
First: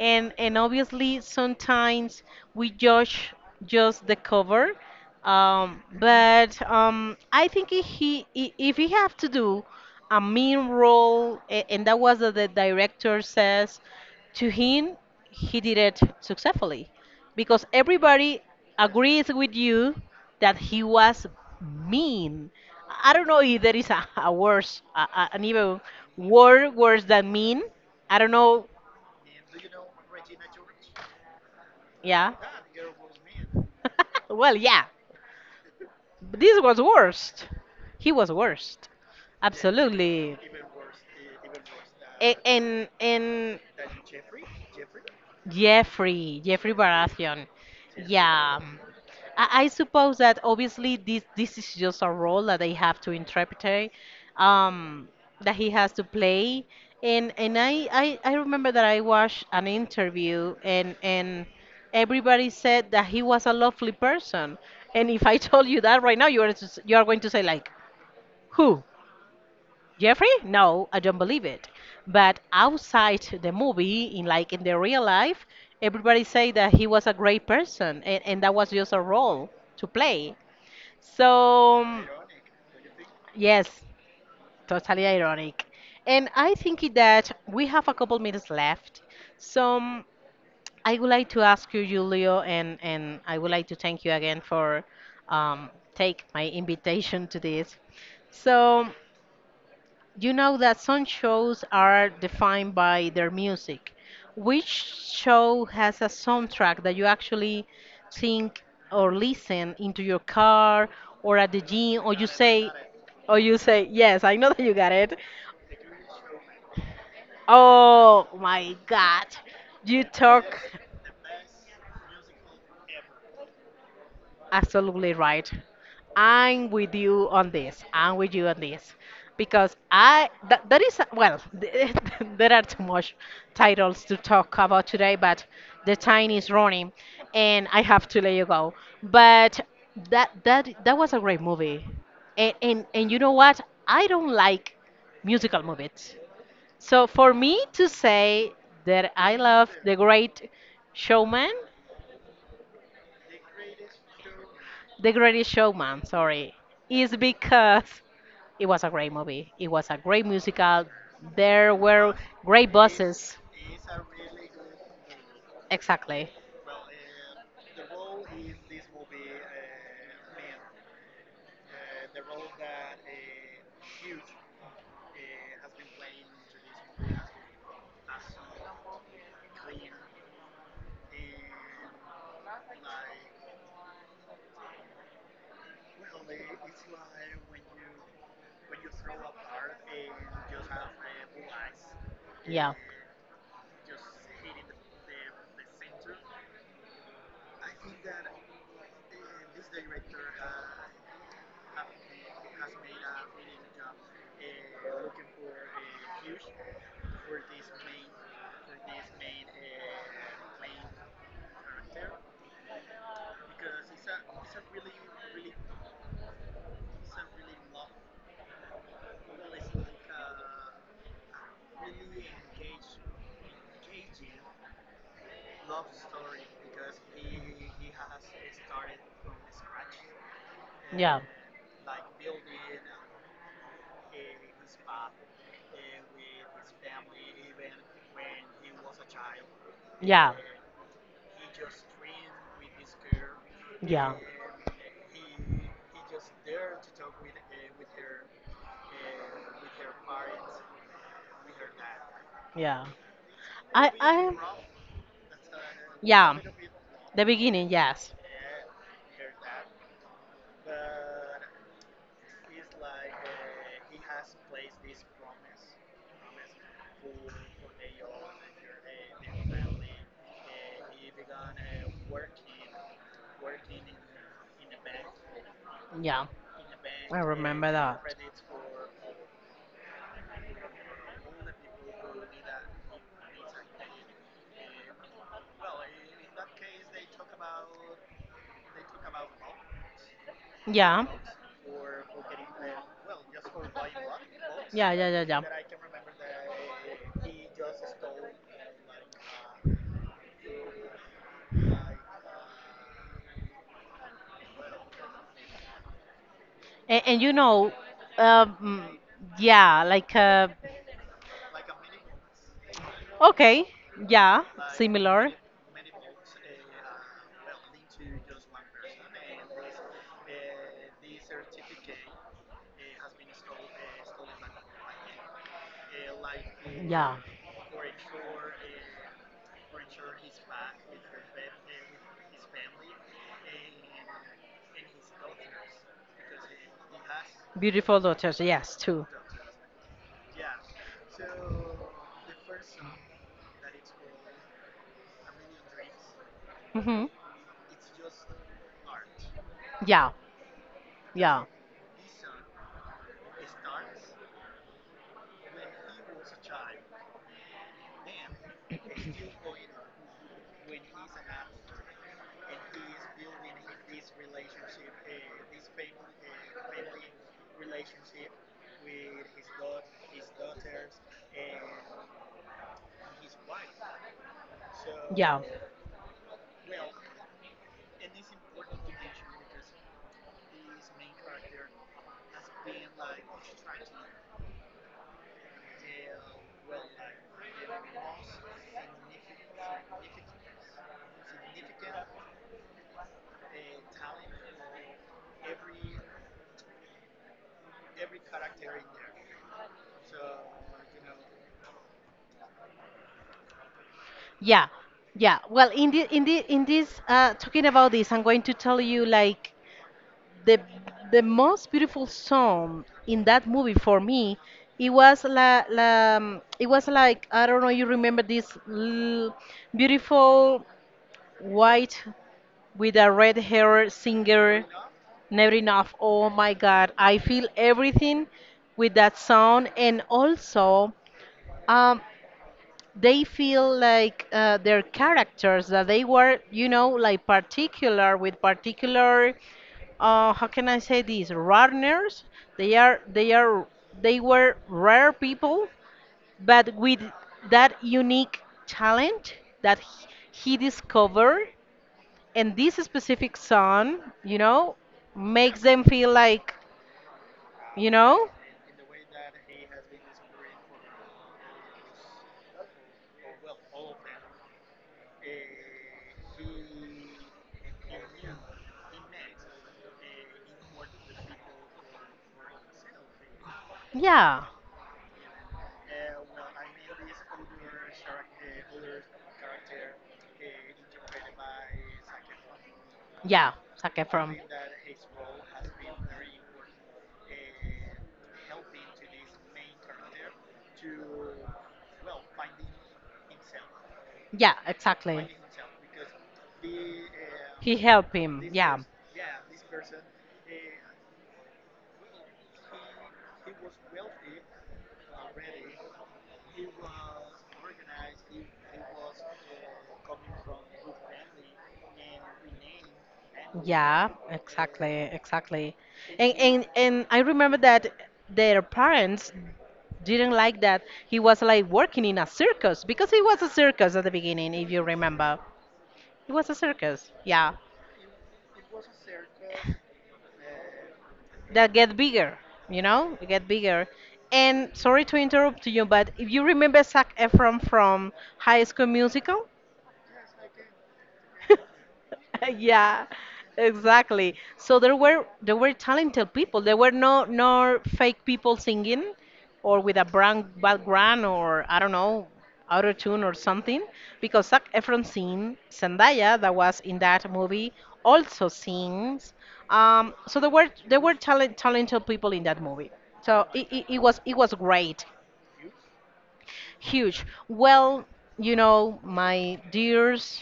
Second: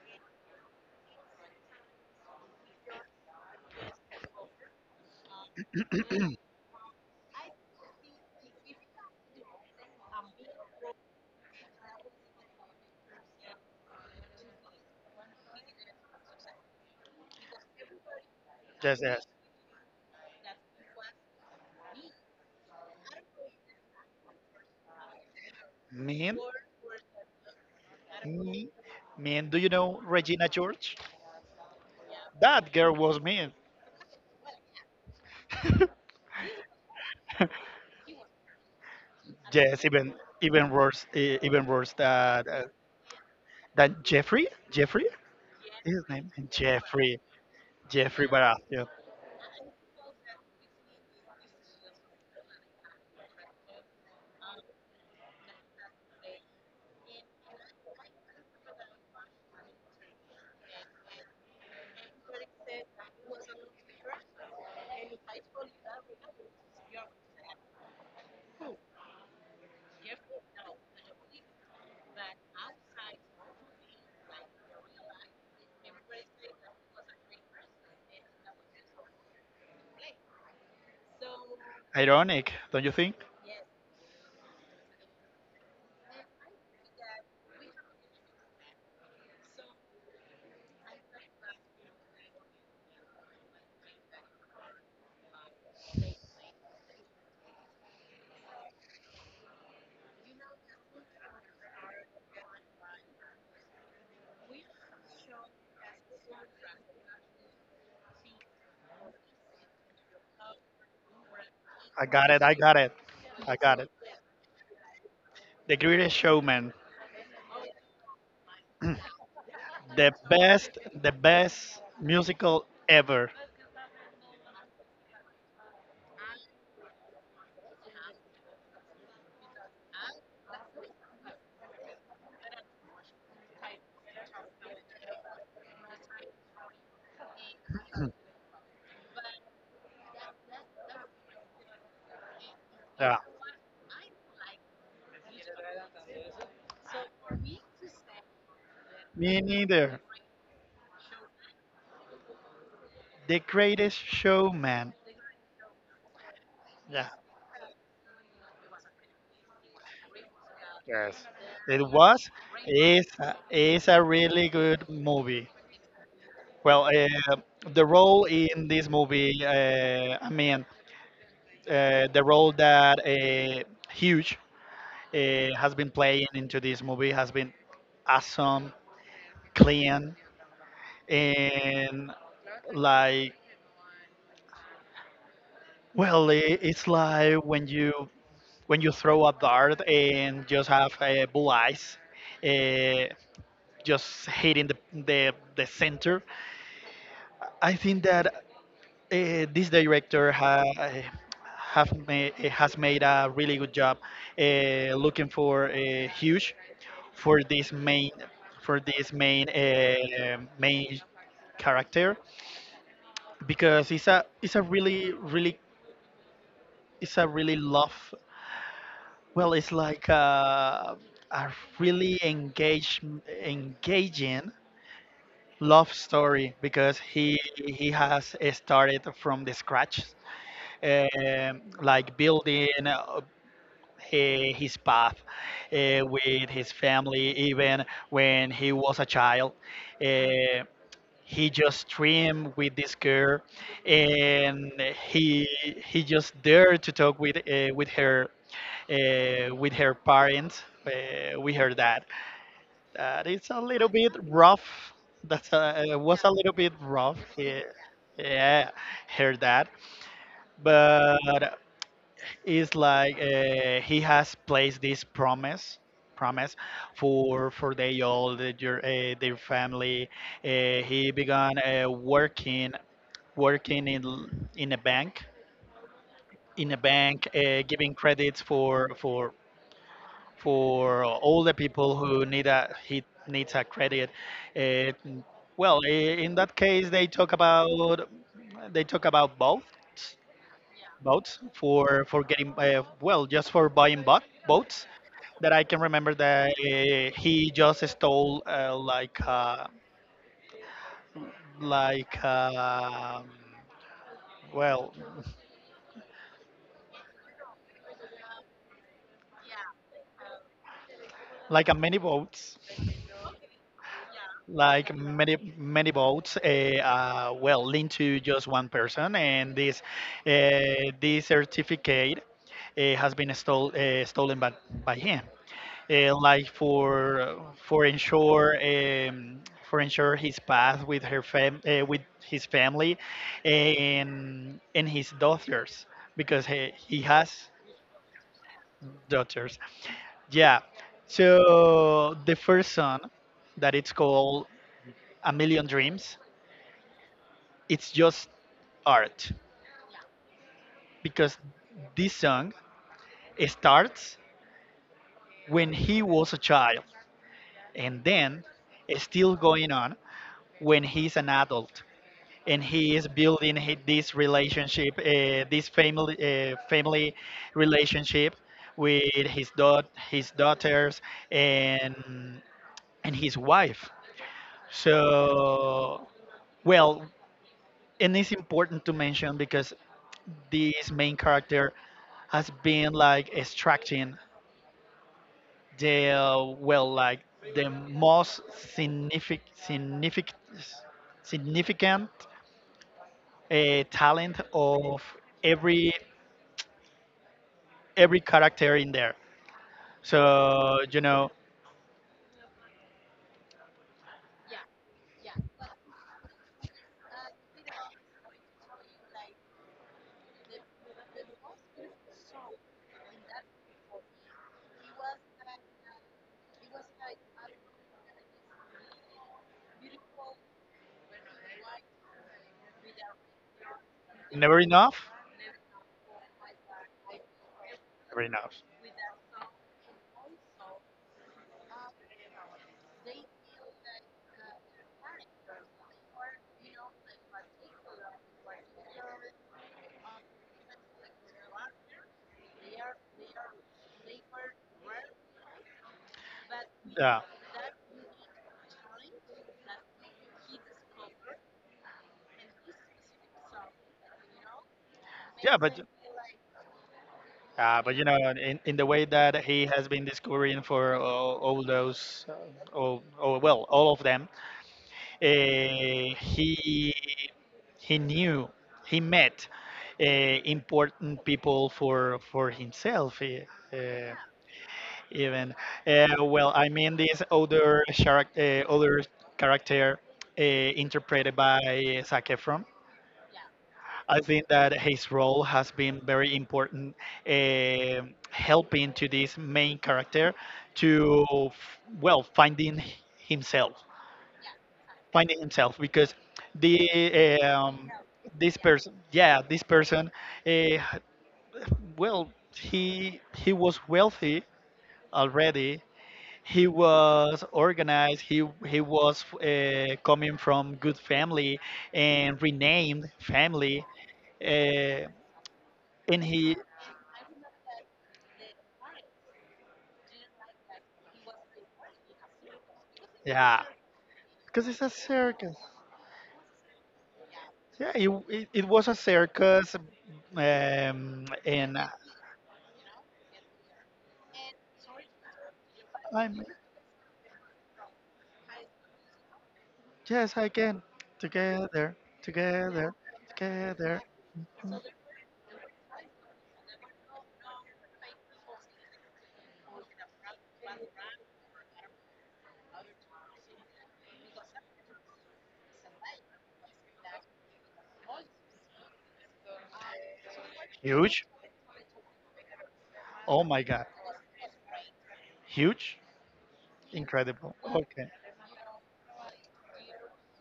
Speaker 1: and obviously sometimes we judge just the cover but I think if he if he have to do a mean role and that was what the director says to him he did it successfully because everybody
Speaker 2: just as
Speaker 1: agrees with you that he was mean I don't know if there is a worse an even
Speaker 2: mean,
Speaker 1: word worse than mean I don't know
Speaker 2: mean mean. Do you know Regina George?
Speaker 1: yeah.
Speaker 2: That girl was mean.
Speaker 1: Well, yeah,
Speaker 2: [LAUGHS]
Speaker 1: but this was worst. He was worst.
Speaker 2: yes,
Speaker 1: Absolutely.
Speaker 2: even worse, even worse
Speaker 1: A-
Speaker 2: than
Speaker 1: And and
Speaker 2: Jeffrey Jeffrey. His name
Speaker 1: Jeffrey, Jeffrey
Speaker 2: Jeffrey,
Speaker 1: Baratheon.
Speaker 2: Jeffrey
Speaker 1: Yeah.
Speaker 2: Baratheon.
Speaker 1: I suppose that obviously this is just a role that they have to interpret, um, that he has to play. And I remember that I watched an interview and everybody said that he was a lovely person. And if I [LAUGHS] told you that right now, you are just, you are going to say like, who? Jeffrey? No, I don't believe it. But outside the movie, in like in the real life, everybody say that he was a great person, and that was just a role to play. So
Speaker 2: Ironic, don't you think?
Speaker 1: yes, totally ironic. And I think that we have a couple minutes left. So I would like to ask you, Julio, and I would like to thank you again for take my invitation to this. So you know that some shows are defined by their music. Which show has a soundtrack that you actually think or listen into your car or at the gym
Speaker 2: i got it i got it
Speaker 1: or
Speaker 2: I
Speaker 1: you
Speaker 2: got
Speaker 1: say,
Speaker 2: it.
Speaker 1: yes, I know that you got it.
Speaker 2: The Greatest Showman.
Speaker 1: Oh my god.
Speaker 2: [CLEARS THROAT]
Speaker 1: You
Speaker 2: the
Speaker 1: talk
Speaker 2: best, the best musical ever.
Speaker 1: absolutely right. I'm with you on this. I'm with you on this because I that, that is well, [LAUGHS] there are too much titles to talk about today, but the time is running, and I have to
Speaker 2: [CLEARS THROAT]
Speaker 1: let you go. But that was a great movie, and and
Speaker 2: Yeah.
Speaker 1: you know what? I don't like musical movies. So for me to say that I
Speaker 2: Me
Speaker 1: love The
Speaker 2: neither.
Speaker 1: Great Showman,
Speaker 2: The Greatest Showman.
Speaker 1: The Greatest Showman, sorry,
Speaker 2: Yeah,
Speaker 1: is because it was a great movie. It was a great musical. There
Speaker 2: it
Speaker 1: were
Speaker 2: was.
Speaker 1: great bosses.
Speaker 2: It's a really good movie.
Speaker 1: Exactly.
Speaker 2: Well, the role in this movie, I mean, the role that Huge uh, has been playing into this movie has been awesome, clean, and like, well, it's like when you, when you throw a dart and just have blue eyes.
Speaker 1: Yeah.
Speaker 2: Uh, just hitting the center. I think that this director has made a really good job looking for Huge for this main, for this main character, because it's a, it's a really it's a really love, well it's like a really engage engaging love story, because he has started from the scratch,
Speaker 1: Yeah.
Speaker 2: like building his path with his family, even when he was a child.
Speaker 1: Yeah.
Speaker 2: uh, he just dreamed with this girl,
Speaker 1: Yeah.
Speaker 2: and he he just dared to talk with her, with her parents with her dad,
Speaker 1: Yeah.
Speaker 2: that is a little bit
Speaker 1: I
Speaker 2: rough. That's a, it was a
Speaker 1: yeah.
Speaker 2: little bit rough.
Speaker 1: The
Speaker 2: Yeah,
Speaker 1: beginning, yes.
Speaker 2: yeah, heard that. But it's like he has placed this promise for they all the, your their family. He began working in a bank,
Speaker 1: Yeah. I remember
Speaker 2: giving
Speaker 1: that.
Speaker 2: credits for for older people who need a, he needs a credit. Uh, well, in that case, they talk about boats,
Speaker 1: Yeah.
Speaker 2: boats for getting well, just for buying boats.
Speaker 1: Yeah, yeah, yeah, yeah.
Speaker 2: That I can remember that he just stole like um well,
Speaker 1: And you know, um, yeah, like
Speaker 2: like a mini boat,
Speaker 1: okay, yeah,
Speaker 2: like
Speaker 1: similar.
Speaker 2: many many votes well linked to just one person, and this this certificate has been stolen by him, like
Speaker 1: Yeah,
Speaker 2: for ensure, for ensure his path with with his family, and his daughters, because he has
Speaker 1: beautiful daughters. Yes, too.
Speaker 2: daughters, yeah. So the first son, that it's called A Million Dreams,
Speaker 1: Hmm.
Speaker 2: it's just art,
Speaker 1: Yeah,
Speaker 2: because
Speaker 1: yeah,
Speaker 2: this song starts when he was a child, and then is still going on when he's an adult, and he is building this relationship, this family family relationship with his daughters, and and his wife.
Speaker 1: yeah,
Speaker 2: So, well, and it's important to mention because this main character has been like extracting the well, like the most significant, significant talent of every every character in there, so you know.
Speaker 1: yeah, yeah. Well, in this talking about this, I'm going to tell you like the the most beautiful song in that movie for me it was la, la it was like I don't know you remember this beautiful white with a red hair
Speaker 2: Never
Speaker 1: singer.
Speaker 2: enough,
Speaker 1: Never enough. Oh my god, I feel
Speaker 2: never
Speaker 1: everything
Speaker 2: enough.
Speaker 1: with that song. And also um, they feel like their characters that they were you know like particular with particular how can I say this runners they are they were rare people but with that unique talent that he discovered and this specific song you know
Speaker 2: Yeah,
Speaker 1: makes them feel like you
Speaker 2: but you know,
Speaker 1: know.
Speaker 2: in the way that he has been discovering for all those, all, well, all of them, uh, he he knew, he met important people for himself. Eh, Uh,
Speaker 1: Yeah,
Speaker 2: even well, I mean this other other character uh, interpreted by Zac Efron.
Speaker 1: yeah, sake
Speaker 2: I
Speaker 1: from.
Speaker 2: think that his role has been very important, um, helping to this main character to, well, finding himself,
Speaker 1: Yeah, exactly.
Speaker 2: finding himself, because the,
Speaker 1: He
Speaker 2: um,
Speaker 1: helped him.
Speaker 2: this
Speaker 1: Yeah.
Speaker 2: person, yeah, this person, uh, well, he was wealthy already. He was organized. He was coming from good family, and renamed family.
Speaker 1: Yeah, exactly,
Speaker 2: Uh,
Speaker 1: exactly.
Speaker 2: and
Speaker 1: And
Speaker 2: he,
Speaker 1: and and I remember that their parents didn't like that he was like working in a circus because it was a
Speaker 2: yeah,
Speaker 1: circus at the beginning,
Speaker 2: because
Speaker 1: if you
Speaker 2: it's a
Speaker 1: remember.
Speaker 2: circus.
Speaker 1: It was a circus. Yeah.
Speaker 2: Yeah, it was a circus,
Speaker 1: That
Speaker 2: and
Speaker 1: get bigger, you know, get bigger. And sorry to interrupt you, but if you
Speaker 2: I'm,
Speaker 1: remember Zac Efron from High School Musical,
Speaker 2: yes, I can, together,
Speaker 1: [LAUGHS]
Speaker 2: together,
Speaker 1: yeah,
Speaker 2: together.
Speaker 1: exactly. So there were talented people. There were no no fake people singing or with a brand background or I don't know auto tune or something because Zac Efron sing, Zendaya that was in that movie also sings. So there were
Speaker 2: Huge.
Speaker 1: talented people in that movie.
Speaker 2: Oh
Speaker 1: So
Speaker 2: my God,
Speaker 1: it was great,
Speaker 2: huge,
Speaker 1: huge.
Speaker 2: incredible.
Speaker 1: Well,
Speaker 2: Okay,
Speaker 1: you know, my dears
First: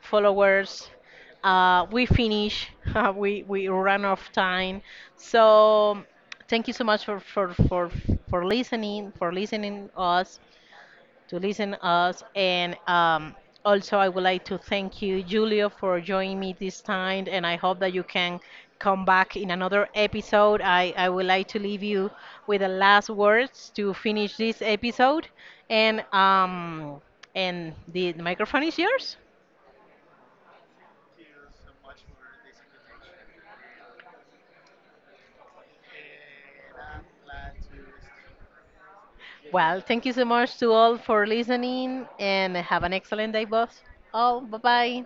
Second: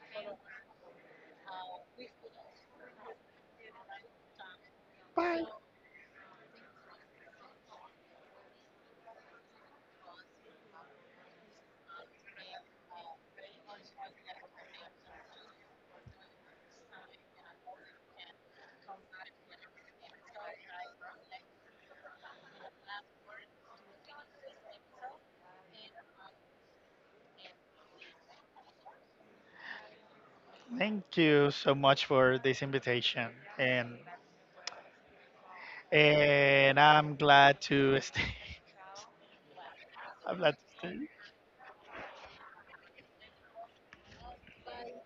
Speaker 1: followers. We finish. [LAUGHS] We run off time.
Speaker 2: bye.
Speaker 1: So thank you so much for for listening us to listen us and. Also, I would like to thank you, Julio, for joining me this time, and I hope that you can come back in another episode. I would like to leave you with the last words to finish this episode, and um, and the microphone is yours.
Speaker 2: Thank you so much for this invitation, and and I'm glad to stay.
Speaker 1: Well, thank you so
Speaker 2: [LAUGHS] I'm glad
Speaker 1: much
Speaker 2: to
Speaker 1: to all
Speaker 2: stay.
Speaker 1: for listening and have an excellent day, boss. All, bye bye.